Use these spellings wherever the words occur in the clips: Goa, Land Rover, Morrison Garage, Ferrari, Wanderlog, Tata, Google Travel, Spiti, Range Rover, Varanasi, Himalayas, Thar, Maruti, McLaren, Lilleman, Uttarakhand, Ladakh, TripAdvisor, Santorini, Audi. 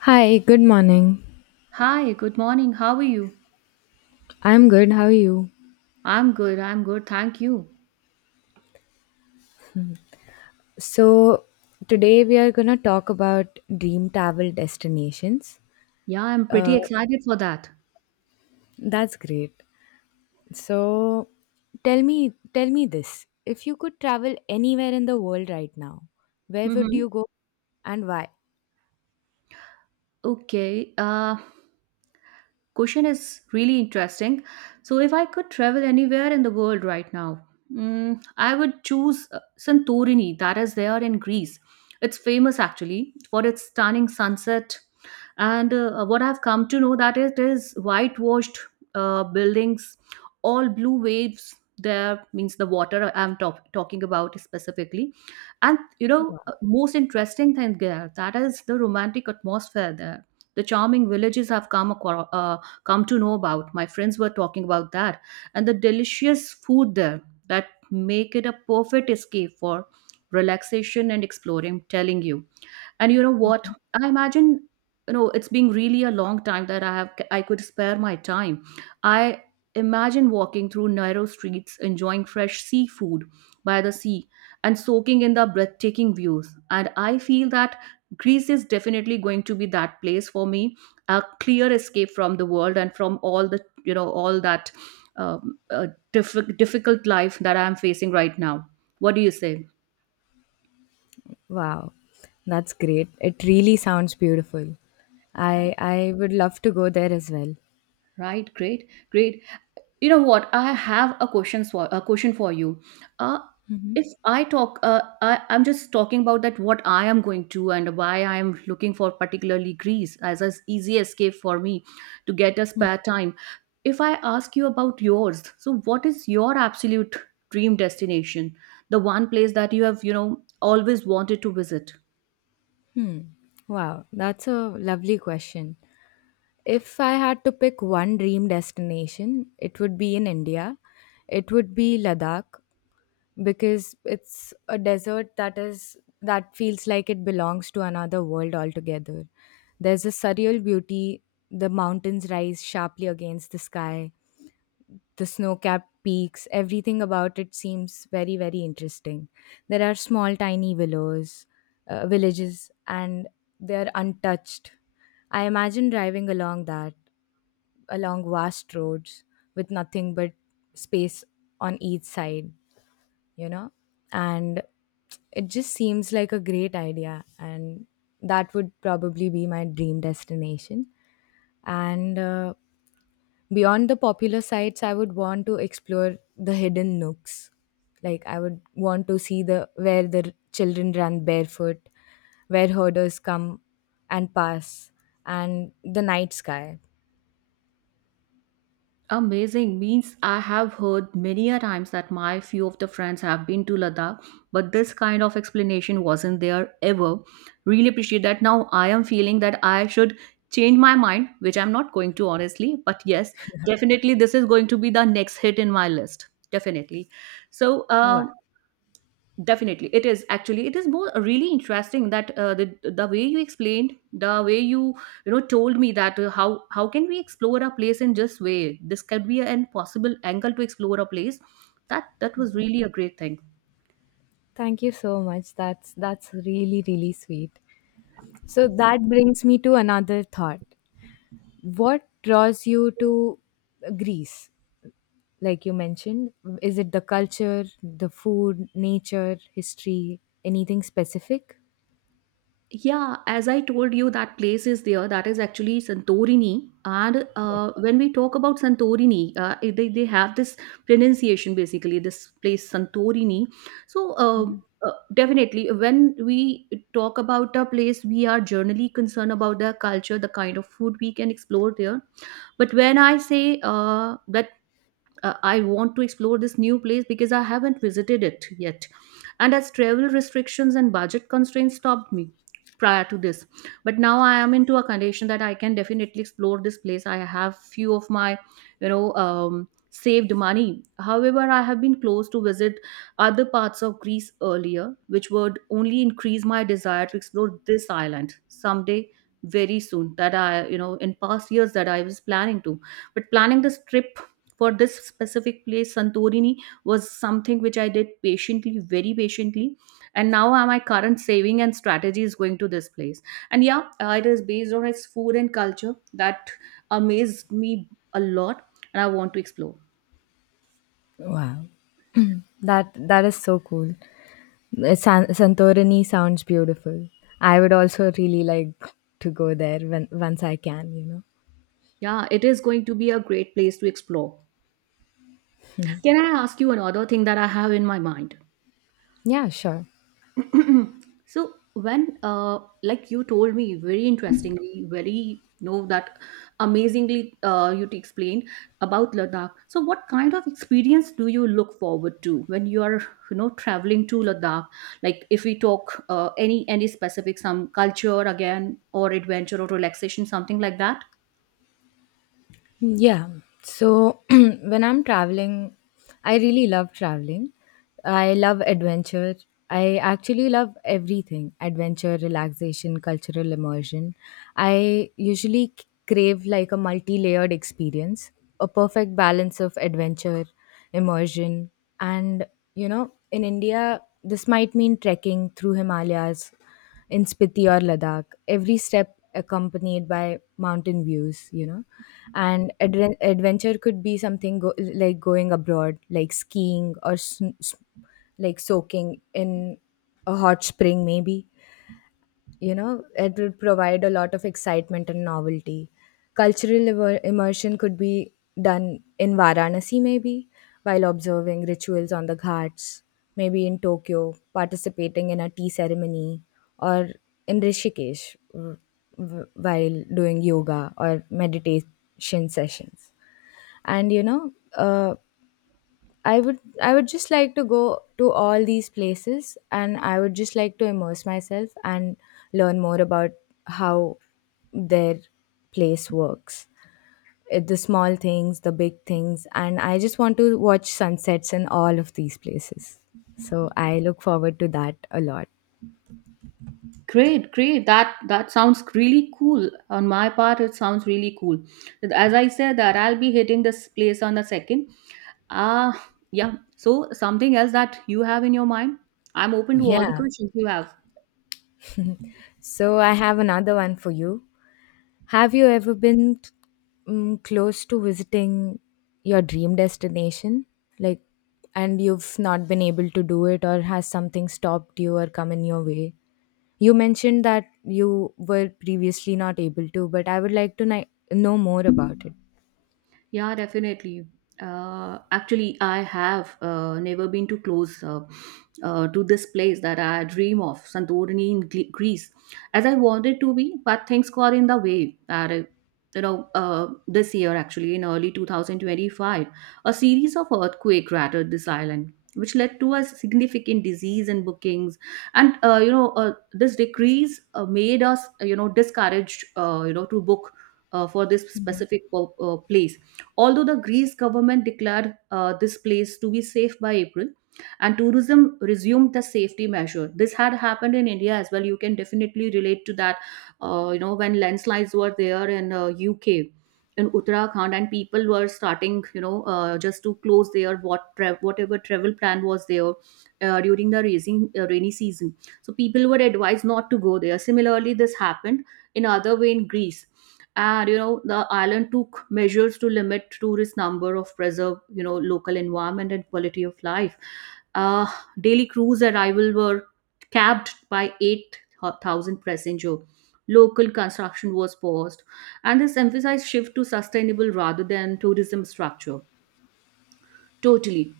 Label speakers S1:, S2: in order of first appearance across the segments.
S1: Hi, good morning.
S2: Hi, good morning. How are you?
S1: I'm good. How are you?
S2: I'm good. Thank you.
S1: So, today we are going to talk about dream travel destinations.
S2: Yeah, I'm pretty
S1: Uh,
S2: excited for that.
S1: that's great. So, tell me this. If you could travel anywhere in the world right now, where would
S2: Mm-hmm.
S1: you go and why?
S2: Okay. Question is really interesting. So, if I could travel anywhere in the world right now, I would choose Santorini, that is there in Greece. It's famous actually for its stunning sunset and what I've come to know that it is whitewashed buildings, all blue waves there, means the water I'm talking about specifically. And most interesting thing there, that is the romantic atmosphere there, the charming villages I've come across, come to know about, my friends were talking about that, and the delicious food there that make it a perfect escape for relaxation and exploring, I'm telling you. And you know what, I imagine, it's been really a long time that I could spare my time. I imagine walking through narrow streets, enjoying fresh seafood by the sea, and soaking in the breathtaking views. And I feel that Greece is definitely going to be that place for me, a clear escape from the world and from all the, all that, um, uh, difficult life that I am facing right now. What do you say?
S1: Wow. That's great. It really sounds beautiful. I would love to go there as well.
S2: Right, great, great. You know what, I have a question for you. uh if I'm just talking about that what I am going to and why I am looking for particularly Greece as an easy escape for me, to get a spare time. If I ask you about yours, so what is your absolute dream destination, the one place that you have, you know, always wanted to visit?
S1: Hmm. Wow, that's a lovely question. If I had to pick one dream destination, it would be in India. It would be Ladakh because it's a desert that feels like it belongs to another world altogether. There's a surreal beauty. The mountains rise sharply against the sky. The snow-capped peaks, everything about it seems very, very interesting. There are small, tiny willows, villages, and they're untouched. I imagine driving along vast roads with nothing but space on each side, you know? And it just seems like a great idea. And that would probably be my dream destination. And beyond the popular sites, I would want to explore the hidden nooks. Like I would want to see the where the children run barefoot, where herders come and pass, and the night sky.
S2: Amazing. Means I have heard many a times that my few of the friends have been to Ladakh, but this kind of explanation wasn't there ever. Really appreciate that. Now I am feeling that I should change my mind, which I'm not going to honestly, but yes, definitely this is going to be the next hit in my list. Definitely. So,
S1: Wow.
S2: um Definitely it is, actually it is more really interesting that the way you explained, the way you, you know, told me that how can we explore a place. In just way, this could be an possible angle to explore a place. That was really a great thing.
S1: Thank you so much. That's really really sweet. So that brings me to another thought. What draws you to Greece? Like you mentioned, is it the culture, the food, nature, history, anything specific?
S2: Yeah, as I told you, that place is there, that is actually Santorini. And
S1: Yeah.
S2: when we talk about Santorini, they have this pronunciation basically, this place Santorini. So, definitely, when we talk about a place, we are generally concerned about their culture, the kind of food we can explore there. But when I say that I want to explore this new place because I haven't visited it yet. And as travel restrictions and budget constraints stopped me prior to this, but now I am into a condition that I can definitely explore this place. I have few of my, saved money. However, I have been close to visit other parts of Greece earlier, which would only increase my desire to explore this island someday very soon. That, I you know, in past years, that I was planning to, but planning this trip for this specific place Santorini was something which I did patiently, very patiently. And now my current saving and strategy is going to this place. And yeah, it is based on its food and culture that amazed me a lot, and I want to explore.
S1: Wow. That is so cool. Santorini sounds beautiful. I would also really like to go there when once I can.
S2: Yeah, it is going to be a great place to explore. Can I ask you another thing that I have in my mind?
S1: Yeah, sure.
S2: So when like you told me very interestingly, very, you know, that amazingly, you explained about Ladakh, so what kind of experience do you look forward to when you are, you know, traveling to Ladakh? Like, if we talk any specific, some culture again or adventure or relaxation, something like that?
S1: Yeah. So when I'm traveling, I really love traveling. I love adventure. I actually love everything adventure, relaxation, cultural immersion. I usually crave like a multi layered experience, a perfect balance of adventure, immersion. And, in India, this might mean trekking through Himalayas in Spiti or Ladakh, every step accompanied by mountain views. And adventure could be something like going abroad, like skiing or like soaking in a hot spring, maybe. It would provide a lot of excitement and novelty. Cultural immersion could be done in Varanasi, maybe while observing rituals on the ghats, maybe in Tokyo participating in a tea ceremony, or in Rishikesh while doing yoga or meditation sessions. And I would just like to go to all these places, and I would just like to immerse myself and learn more about how their place works. The small things, the big things, and I just want to watch sunsets in all of these places. So I look forward to that a lot.
S2: Great, great. That sounds really cool. On my part, it sounds really cool. As I said, that I'll be hitting this place on the second. Ah, yeah. So, something else that you have in your mind? I'm open to all the
S1: Yeah.
S2: questions you have.
S1: So I have another one for you. Have you ever been close to visiting your dream destination? Like, and you've not been able to do it, or has something stopped you or come in your way? You mentioned that you were previously not able to, but I would like to know more about it.
S2: Yeah, definitely. Actually, I have never been too close to this place that I dream of, Santorini in Greece, as I wanted to be, but things got in the way. That you know, this year actually, in early 2025, a series of earthquake rattled this island, which led to a significant disease in bookings. And you know, this decrease made us, you know, discouraged, you know, to book for this specific place. Although the Greece government declared this place to be safe by April, and tourism resumed the safety measure. This had happened in India as well. You can definitely relate to that. You know, when landslides were there in UK, in Uttarakhand, and people were starting, you know, just to close their what whatever travel plan was there during the raising, rainy season. So people were advised not to go there. Similarly, this happened in other way in Greece. And you know, the island took measures to limit tourist number of preserve, you know, local environment and quality of life. uh, Daily cruise arrival were capped by 8,000 passenger. Local construction was paused, and this emphasized shift to sustainable rather than tourism structure. Totally.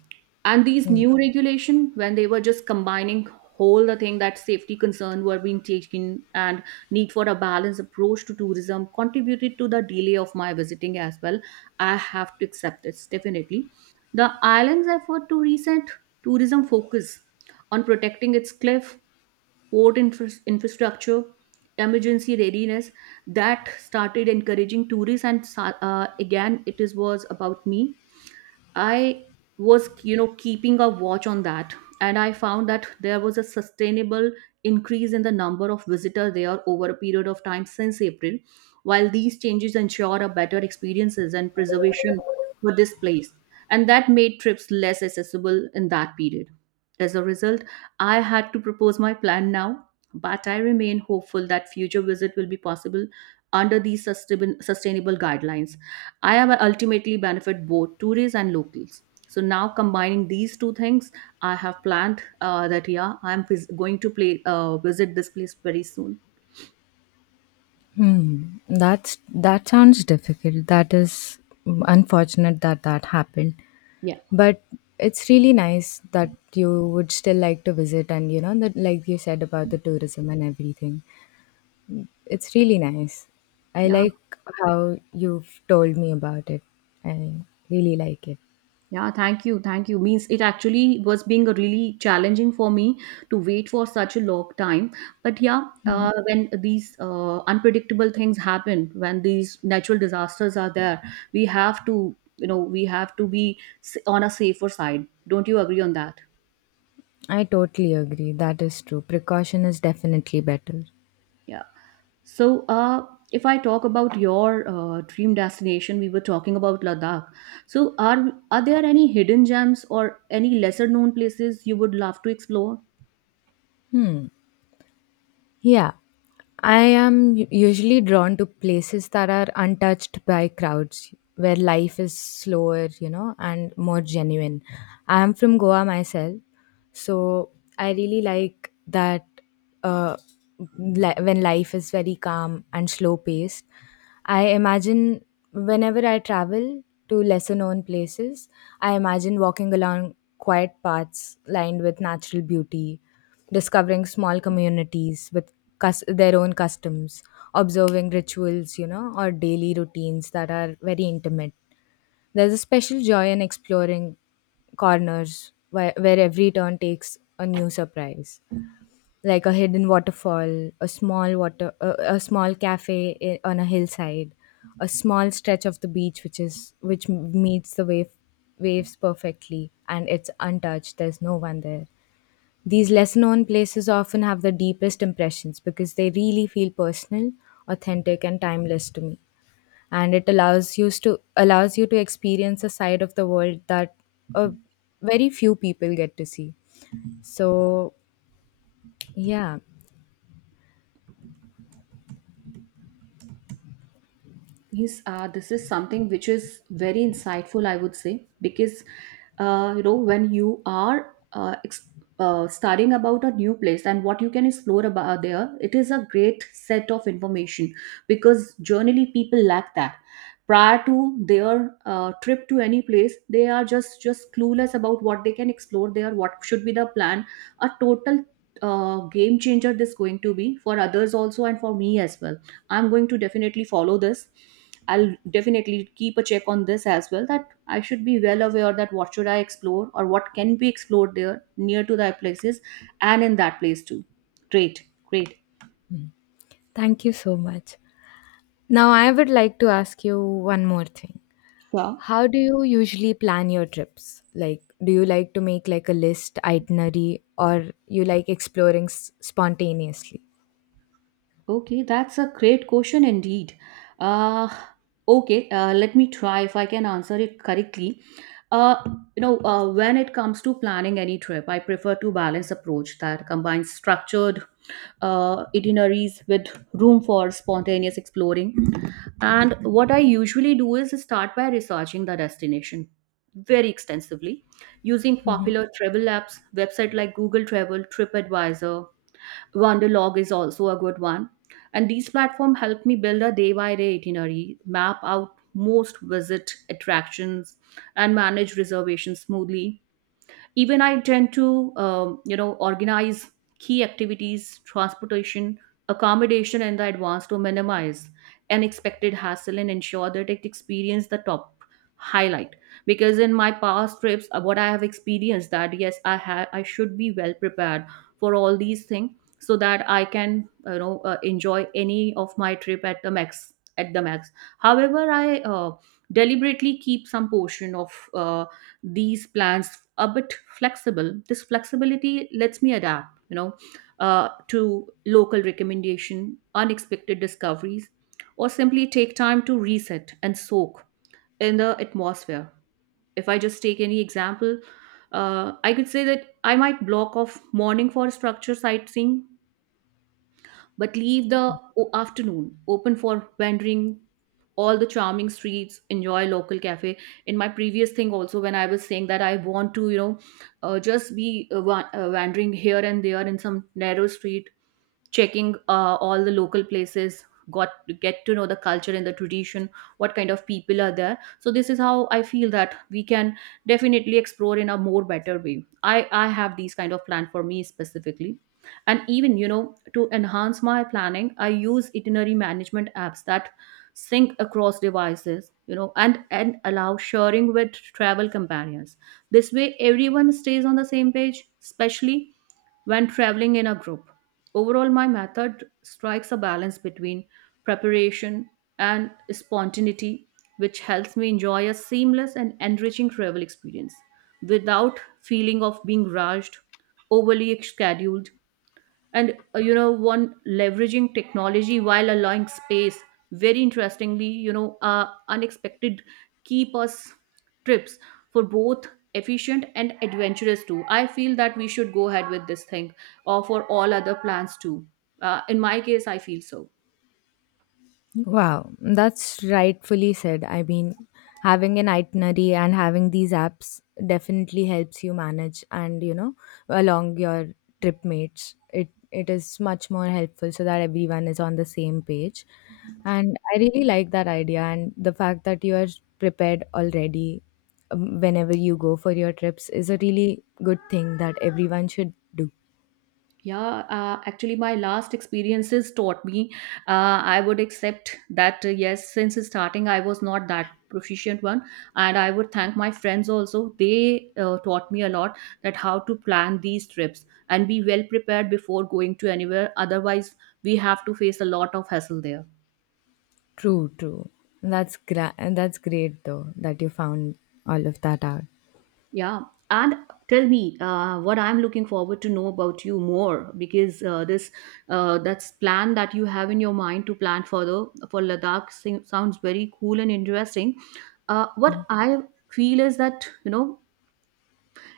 S2: And these new regulation, when they were just combining whole the thing, that safety concern were being taken and need for a balanced approach to tourism contributed to the delay of my visiting as well. I have to accept this definitely. The island's effort to reset tourism focus on protecting its cliff, port infrastructure, emergency readiness, that started encouraging tourists and again, it is was about me. I was, you know, keeping a watch on that, and I found that there was a sustainable increase in the number of visitors there over a period of time since April. While these changes ensure a better experiences and preservation for this place, and that made trips less accessible in that period. As a result, I had to propose my plan now, but I remain hopeful that future visit will be possible under these sustainable guidelines. I have ultimately benefit both tourists and locals. So now, combining these two things, I have planned that yeah, I'm vis- going to play visit this place very soon.
S1: Hmm, that sounds difficult. That is unfortunate that that happened.
S2: Yeah.
S1: But it's really nice that you would still like to visit, and you know that like you said about the tourism and everything. It's really nice. I
S2: Yeah,
S1: like how you've told me about it. I really like it.
S2: yeah, thank you, thank you. Means it actually was being a really challenging for me to wait for such a long time. But yeah, when these unpredictable things happen, when these natural disasters are there, we have to, you know, we have to be on a safer side. Don't you agree on that?
S1: I totally agree. That is true. Precaution is definitely better.
S2: Yeah. So, if I talk about your dream destination, we were talking about Ladakh. So, are there any hidden gems or any lesser known places you would love to explore?
S1: Hmm. Yeah, I am usually drawn to places that are untouched by crowds, where life is slower, and more genuine. I am from Goa myself, so I really like uh, when life is very calm and slow paced. I imagine whenever I travel to lesser known places, I imagine walking along quiet paths lined with natural beauty, discovering small communities with their own customs, observing rituals, or daily routines that are very intimate. There's a special joy in exploring corners where every turn takes a new surprise, like a hidden waterfall, a small cafe on a hillside, a small stretch of the beach which meets the waves perfectly and it's untouched. There's no one there. These lesser known places often have the deepest impressions because they really feel personal, authentic, and timeless to me. And it allows you to experience a side of the world that a very few people get to see. So yeah,
S2: Yes, this is something which is very insightful, I would say, because you know, when you are studying about a new place and what you can explore about there, it is a great set of information, because generally people lack that. Prior to their trip to any place, they are just clueless about what they can explore there, what should be the plan. A total game changer this going to be for others also and for me as well. I'm going to definitely follow this. I'll definitely keep a check on this as well, that I should be well aware that what should I explore or what can be explored there near to that places, and in that place too. Great, great.
S1: thank you so much. Now I would like to ask you one more thing.
S2: Sure.
S1: How do you usually plan your trips? Like, do you like to make like a list itinerary, or you like exploring spontaneously?
S2: Okay, that's a great question indeed. Uh, okay, let me try if I can answer it correctly. Uh, you know, when it comes to planning any trip, I prefer to balance approach that combines structured itineraries with room for spontaneous exploring. And what I usually do is start by researching the destination very extensively using
S1: Mhm.
S2: popular travel apps, website like Google Travel, TripAdvisor, Wanderlog is also a good one. And these platforms help me build a day by day itinerary, map out most visit attractions, and manage reservations smoothly. Even I tend to, organize key activities, transportation, accommodation, and the advance to minimize unexpected hassle and ensure that it experience the top highlight. Because in my past trips, what I have experienced that yes, I should be well prepared for all these things so that I can enjoy any of my trip at the max at the max. However, I deliberately keep some portion of uh, these plans a bit flexible. This flexibility lets me adapt, to local recommendation, unexpected discoveries, or simply take time to reset and soak in the atmosphere. If I just take any example, I could say that I might block off morning for structure sightseeing, but leave the afternoon open for wandering all the charming streets, enjoy local cafe. In my previous thing also, when I was saying that I want to, just be wandering here and there in some narrow street, checking all the local places, got get to know the culture and the tradition. What kind of people are there. So this is how I feel that we can definitely explore in a more better way. I have these kind of plan for me specifically. And even, to enhance my planning, I use itinerary management apps that sync across devices, and allow sharing with travel companions. This way everyone stays on the same page, especially when traveling in a group. Overall, my method strikes a balance between preparation and spontaneity, which helps me enjoy a seamless and enriching travel experience without feeling of being rushed, overly scheduled, and one leveraging technology while allowing space very interestingly, unexpected, keep us trips for both efficient and adventurous too. I feel that we should go ahead with this thing, or for all other plans too. In my case, I feel so.
S1: Wow, that's rightfully said. I mean, having an itinerary and having these apps definitely helps you manage, and along your trip mates. It is much more helpful so that everyone is on the same page. And I really like that idea, and the fact that you are prepared already, whenever you go for your trips, is a really good thing that everyone should do.
S2: Yeah, actually, my last experiences taught me. I would accept that, yes, since starting, I was not that proficient one. And I would thank my friends also. They taught me a lot that how to plan these trips and be well prepared before going to anywhere. Otherwise, we have to face a lot of hassle there.
S1: True, true. That's great though that you found all of that out.
S2: Yeah, and tell me, what I'm looking forward to know about you more, because this that's plan that you have in your mind to plan further for Ladakh sounds very cool and interesting. What I feel is that, you know,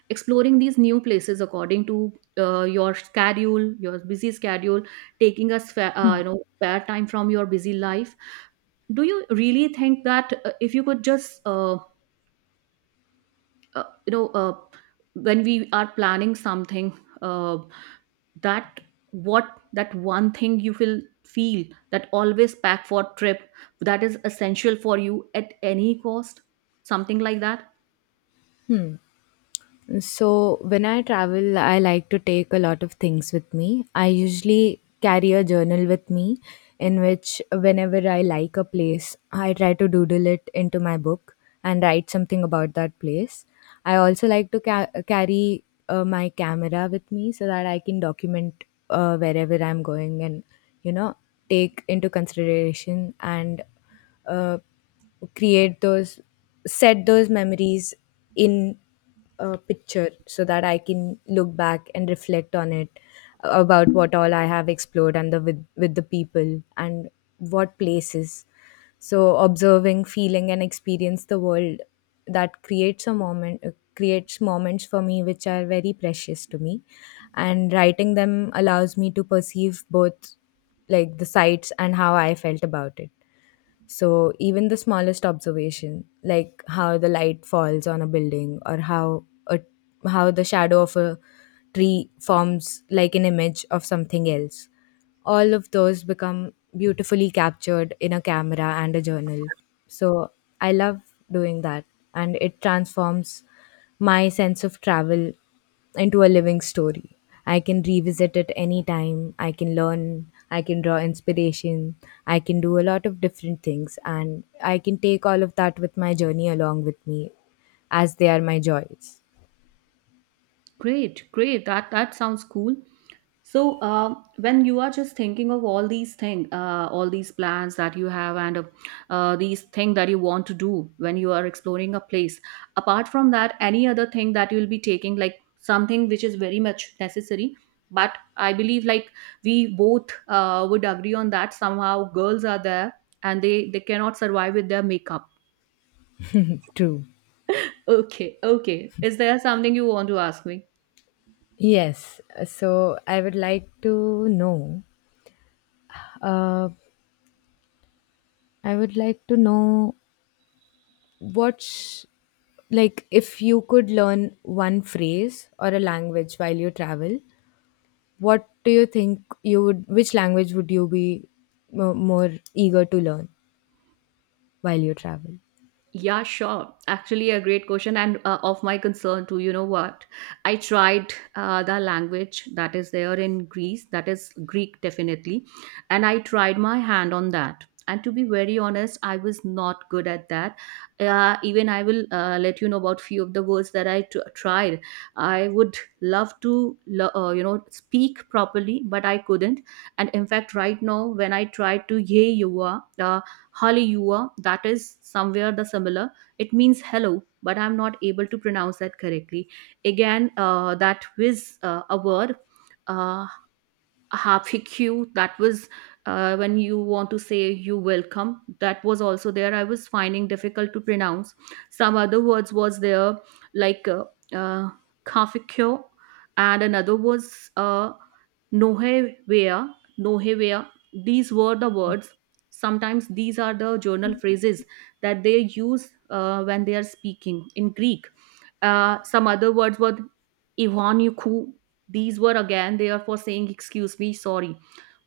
S2: exploring these new places according to your schedule, your busy schedule, taking a spare time from your busy life. Do you really think that, if you could just uh, you know uh, when we are planning something, uh, that what that one thing you will feel that always pack for trip that is essential for you at any cost, something like that?
S1: So, when I travel, I like to take a lot of things with me. I usually carry a journal with me, in which, whenever I like a place, I try to doodle it into my book and write something about that place. I also like to carry my camera with me so that I can document wherever I'm going, and, you know, take into consideration, and uh, create those, set those memories in picture so that I can look back and reflect on it about what all I have explored, and with the people, and what places. So observing, feeling, and experience the world that creates moments for me, which are very precious to me, and writing them allows me to perceive both like the sights and how I felt about it. So even the smallest observation, like how the light falls on a building, or how the shadow of a tree forms like an image of something else, all of those become beautifully captured in a camera and a journal. So I love doing that, and it transforms my sense of travel into a living story. I can revisit it anytime. I can learn. I can draw inspiration. I can do a lot of different things. And I can take all of that with my journey along with me, as they are my joys.
S2: Great, great, that sounds cool. So, when you are just thinking of all these things, all these plans that you have, and these things that you want to do when you are exploring a place, apart from that, any other thing that you will be taking, like something which is very much necessary. But I believe, like we both would agree on that. Somehow, girls are there, and they cannot survive with their makeup.
S1: True.
S2: Okay, okay. Is there something you want to ask me?
S1: Yes. So I would like to know. Uh, I would like to know what's like if you could learn one phrase or a language while you travel, what do you think you would which language would you be more eager to learn while you travel.
S2: Yeah, sure. Actually, a great question and of my concern too. You know what? I tried the language that is there in Greece, that is Greek definitely, and I tried my hand on that. And to be very honest, I was not good at that. Even I will let you know about few of the words that I tried. I would love to, speak properly, but I couldn't. And in fact, right now, when I try to, yeah, you are. Hallelujah, that is somewhere the similar. It means hello, but I'm not able to pronounce that correctly. Again, that whiz a word. Uh, Hq, that was when you want to say you welcome, that was also there. I was finding difficult to pronounce. Some other words was there, like uh, kafkyo, and another was nohevea, nohevea. These were the words, sometimes these are the journal phrases that they use when they are speaking in Greek. Some other words were Ivan, these were again there for saying, excuse me, sorry.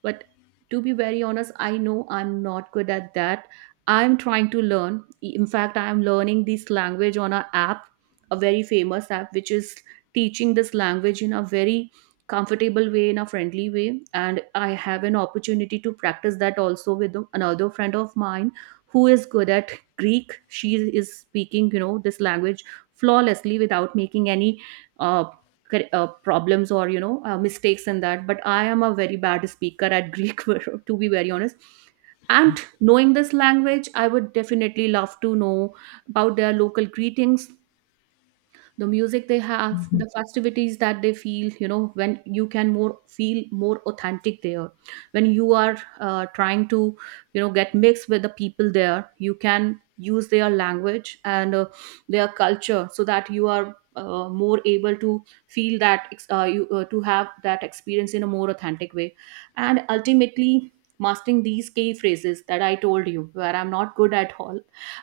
S2: But to be very honest, I know I'm not good at that. I'm trying to learn. In fact, I am learning this language on an app, a very famous app, which is teaching this language in a very comfortable way, in a friendly way. And I have an opportunity to practice that also with another friend of mine who is good at Greek. She is speaking, you know, this language flawlessly without making any uh, problems or mistakes in that. But I am a very bad speaker at Greek to be very honest. And knowing this language, I would definitely love to know about their local greetings, the music they have, the festivities that they feel, you know, when you can more feel more authentic there when you are trying to, you know, get mixed with the people there. You can use their language and their culture, so that you are more able to feel that ex- you to have that experience in a more authentic way. And ultimately, mastering these key phrases that I told you where I'm not good at all,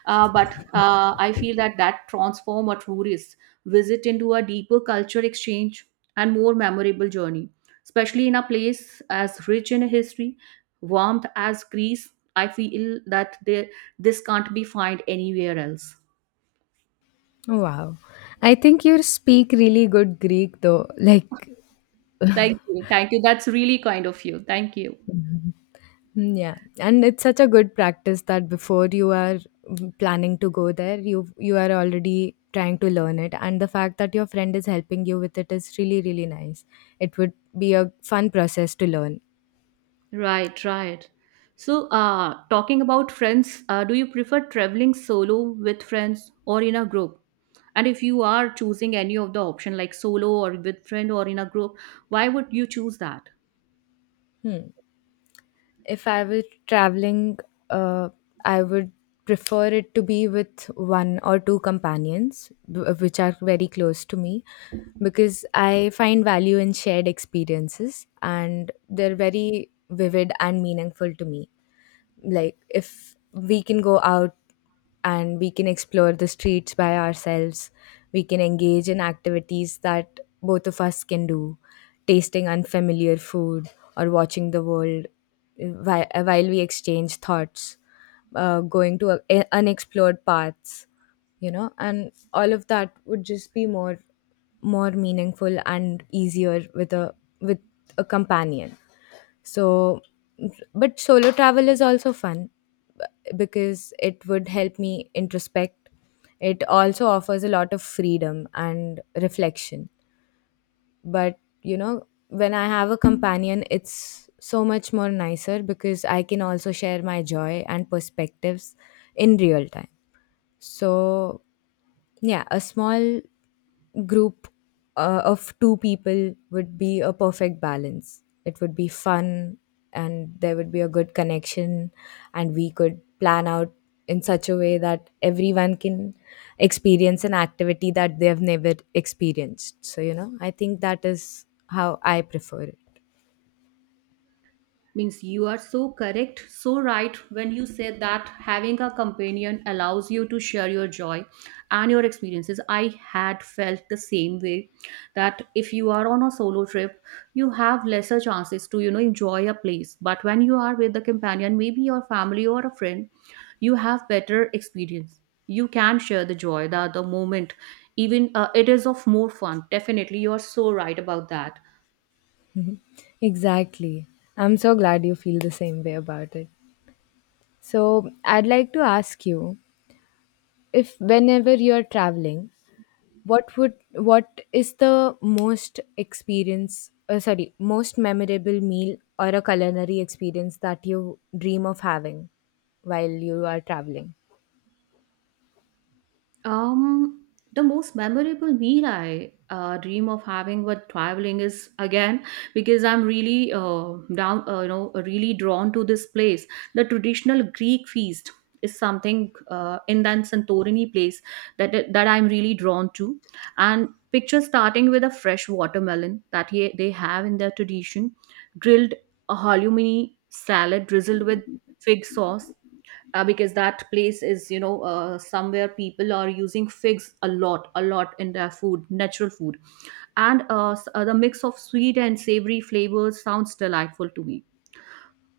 S2: but I feel that that transform a tourist visit into a deeper culture exchange and more memorable journey. Especially in a place as rich in history, warmth as Greece, I feel that there, this can't be found anywhere else.
S1: Wow, I think you speak really good Greek, though, like.
S2: Thank you. Thank you. That's really kind of you. Thank you.
S1: Yeah, and it's such a good practice that before you are planning to go there, you are already trying to learn it, and the fact that your friend is helping you with it is really really nice. It would be a fun process to learn.
S2: Right, right. So, talking about friends, do you prefer traveling solo, with friends, or in a group? And if you are choosing any of the option like solo or with friend or in a group, why would you choose that?
S1: Hmm. If I were traveling, uh, I would prefer it to be with one or two companions, which are very close to me, because I find value in shared experiences and they're very vivid and meaningful to me, like if we can go out and we can explore the streets by ourselves, we can engage in activities that both of us can do, tasting unfamiliar food, or watching the world while we exchange thoughts, going to unexplored paths, and all of that would just be more meaningful and easier with a companion. So, but solo travel is also fun, because it would help me introspect. It also offers a lot of freedom and reflection. But, when I have a companion, it's so much more nicer because I can also share my joy and perspectives in real time. So, yeah, a small group of two people would be a perfect balance. It would be fun, and there would be a good connection, and we could plan out in such a way that everyone can experience an activity that they have never experienced. So, I think that is how I prefer it.
S2: Means you are so correct, so right when you said that having a companion allows you to share your joy and your experiences. I had felt the same way that if you are on a solo trip, you have lesser chances to, you know, enjoy a place. But when you are with a companion, maybe your family or a friend, you have better experience. You can share the joy, the moment, even it is of more fun. Definitely you are so right about that.
S1: Exactly. I'm so glad you feel the same way about it. So, I'd like to ask you, if whenever you're traveling, what is the most experience sorry most memorable meal or a culinary experience that you dream of having while you are traveling.
S2: Um, the most memorable meal I dream of having while traveling is again because I'm really really drawn to this place. The traditional Greek feast is something in that Santorini place that I'm really drawn to, and picture starting with a fresh watermelon that they have in their tradition, grilled halloumi salad drizzled with fig sauce, because that place is, you know, somewhere people are using figs a lot, a lot in their food, natural food. And the mix of sweet and savory flavors sounds delightful to me.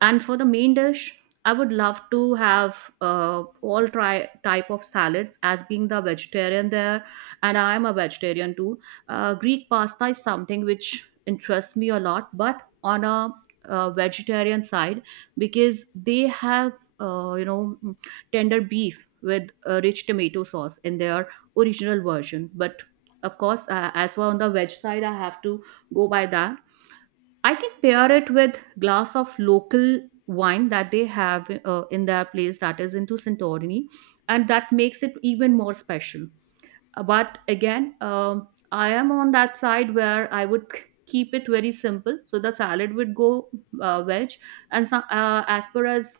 S2: And for the main dish, I would love to have, uh, all try type of salads, as being the vegetarian there, and I am a vegetarian too. Greek pasta is something which interests me a lot, but on a vegetarian side, because they have uh, you know mm, tender beef with rich tomato sauce in their original version. But of course, as well on the veg side, I have to go by that. I can pair it with glass of local wine that they have in their place, that is into Santorini, and that makes it even more special. But again, I am on that side where I would keep it very simple. So the salad would go, veg. And so, as far as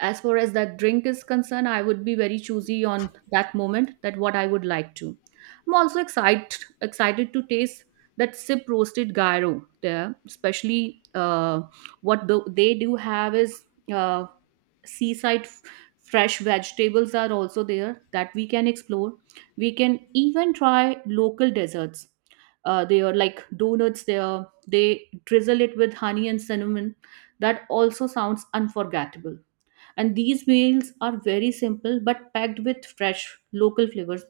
S2: as far as that drink is concerned, I would be very choosy on that moment that what I would like to. I'm also excited to taste that sip roasted gyro there, especially what they do have is uh, seaside fresh vegetables are also there that we can explore. We can even try local desserts, they are like donuts there, they drizzle it with honey and cinnamon. That also sounds unforgettable. And these meals are very simple but packed with fresh local flavors.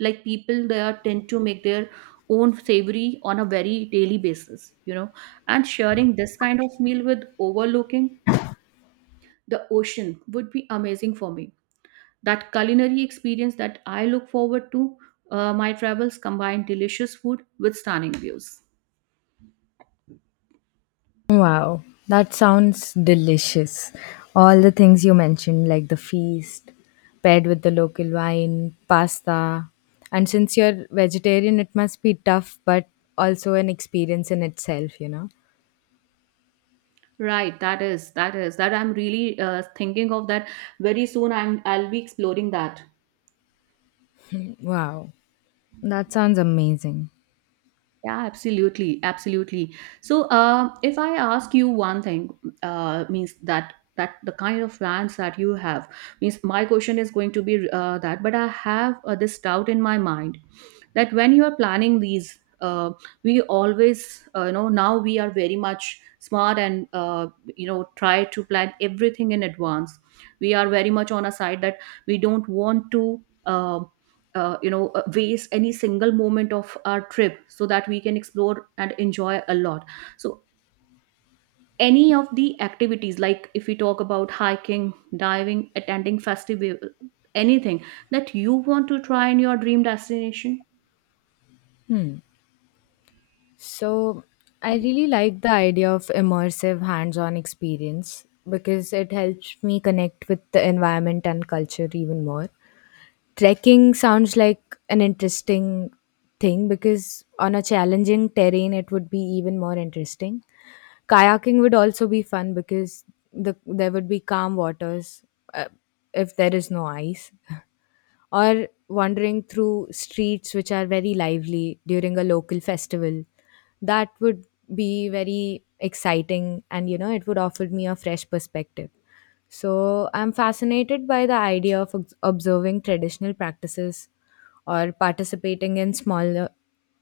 S2: Like people there tend to make their own savory on a very daily basis, you know. And sharing this kind of meal with overlooking the ocean would be amazing for me. That culinary experience that I look forward to, my travels combine delicious food with stunning views.
S1: Wow, that sounds delicious. All the things you mentioned, like the feast paired with the local wine, pasta. And since you're vegetarian, it must be tough, but also an experience in itself, you know.
S2: Right, that I'm really thinking of that very soon. I'll be exploring that.
S1: Wow, that sounds amazing.
S2: Yeah, absolutely, absolutely. So, if I ask you one thing, means that the kind of plans that you have, means my question is going to be, that, but I have this doubt in my mind that when you are planning these, we always, you know, now we are very much smart and try to plan everything in advance. We are very much on a side that we don't want to uh, waste any single moment of our trip, so that we can explore and enjoy a lot. So, any of the activities like if we talk about hiking, diving, attending festival, anything that you want to try in your dream destination?
S1: So, I really like the idea of immersive hands on experience because it helps me connect with the environment and culture even more. Trekking sounds like an interesting thing because on a challenging terrain, it would be even more interesting. Kayaking would also be fun because there would be calm waters, uh, if there is no ice, or wandering through streets which are very lively during a local festival. That would be very exciting, and it would offer me a fresh perspective. So I'm fascinated by the idea of observing traditional practices, or participating in smaller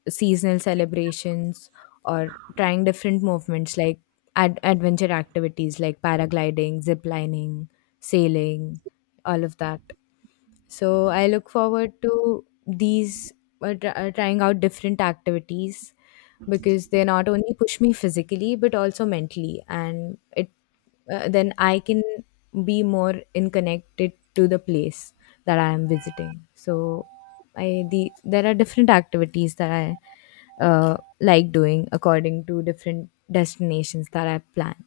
S1: seasonal celebrations, or trying different movements like adventure activities like paragliding, zip lining, sailing, all of that. So I look forward to these trying out different activities because they not only push me physically but also mentally, and it then I can be more in connected to the place that I am visiting. So I the there are different activities that I like doing according to different destinations that I plan.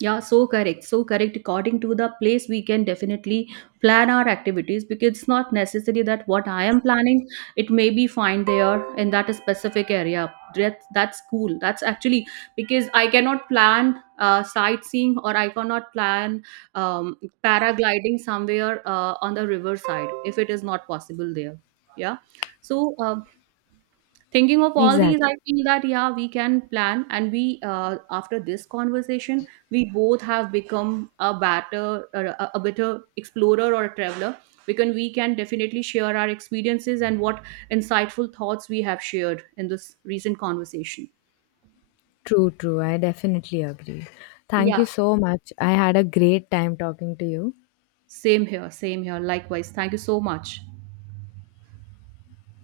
S2: Yeah, so correct. So correct. According to the place, we can definitely plan our activities, because it's not necessary that what I am planning, it may be fine there in that specific area. That, that's cool. That's actually because I cannot plan sightseeing, or I cannot plan um, paragliding somewhere on the riverside if it is not possible there. Yeah. So, thinking of all these,
S1: Exactly.
S2: I feel that yeah, we can plan, and we, after this conversation, we both have become a better, a better explorer or a traveler, because we can definitely share our experiences and what insightful thoughts we have shared in this recent conversation.
S1: True, true. I definitely agree. Thank you
S2: Yeah,
S1: so much. I had a great time talking to you.
S2: same here, same here. Likewise, thank you so much.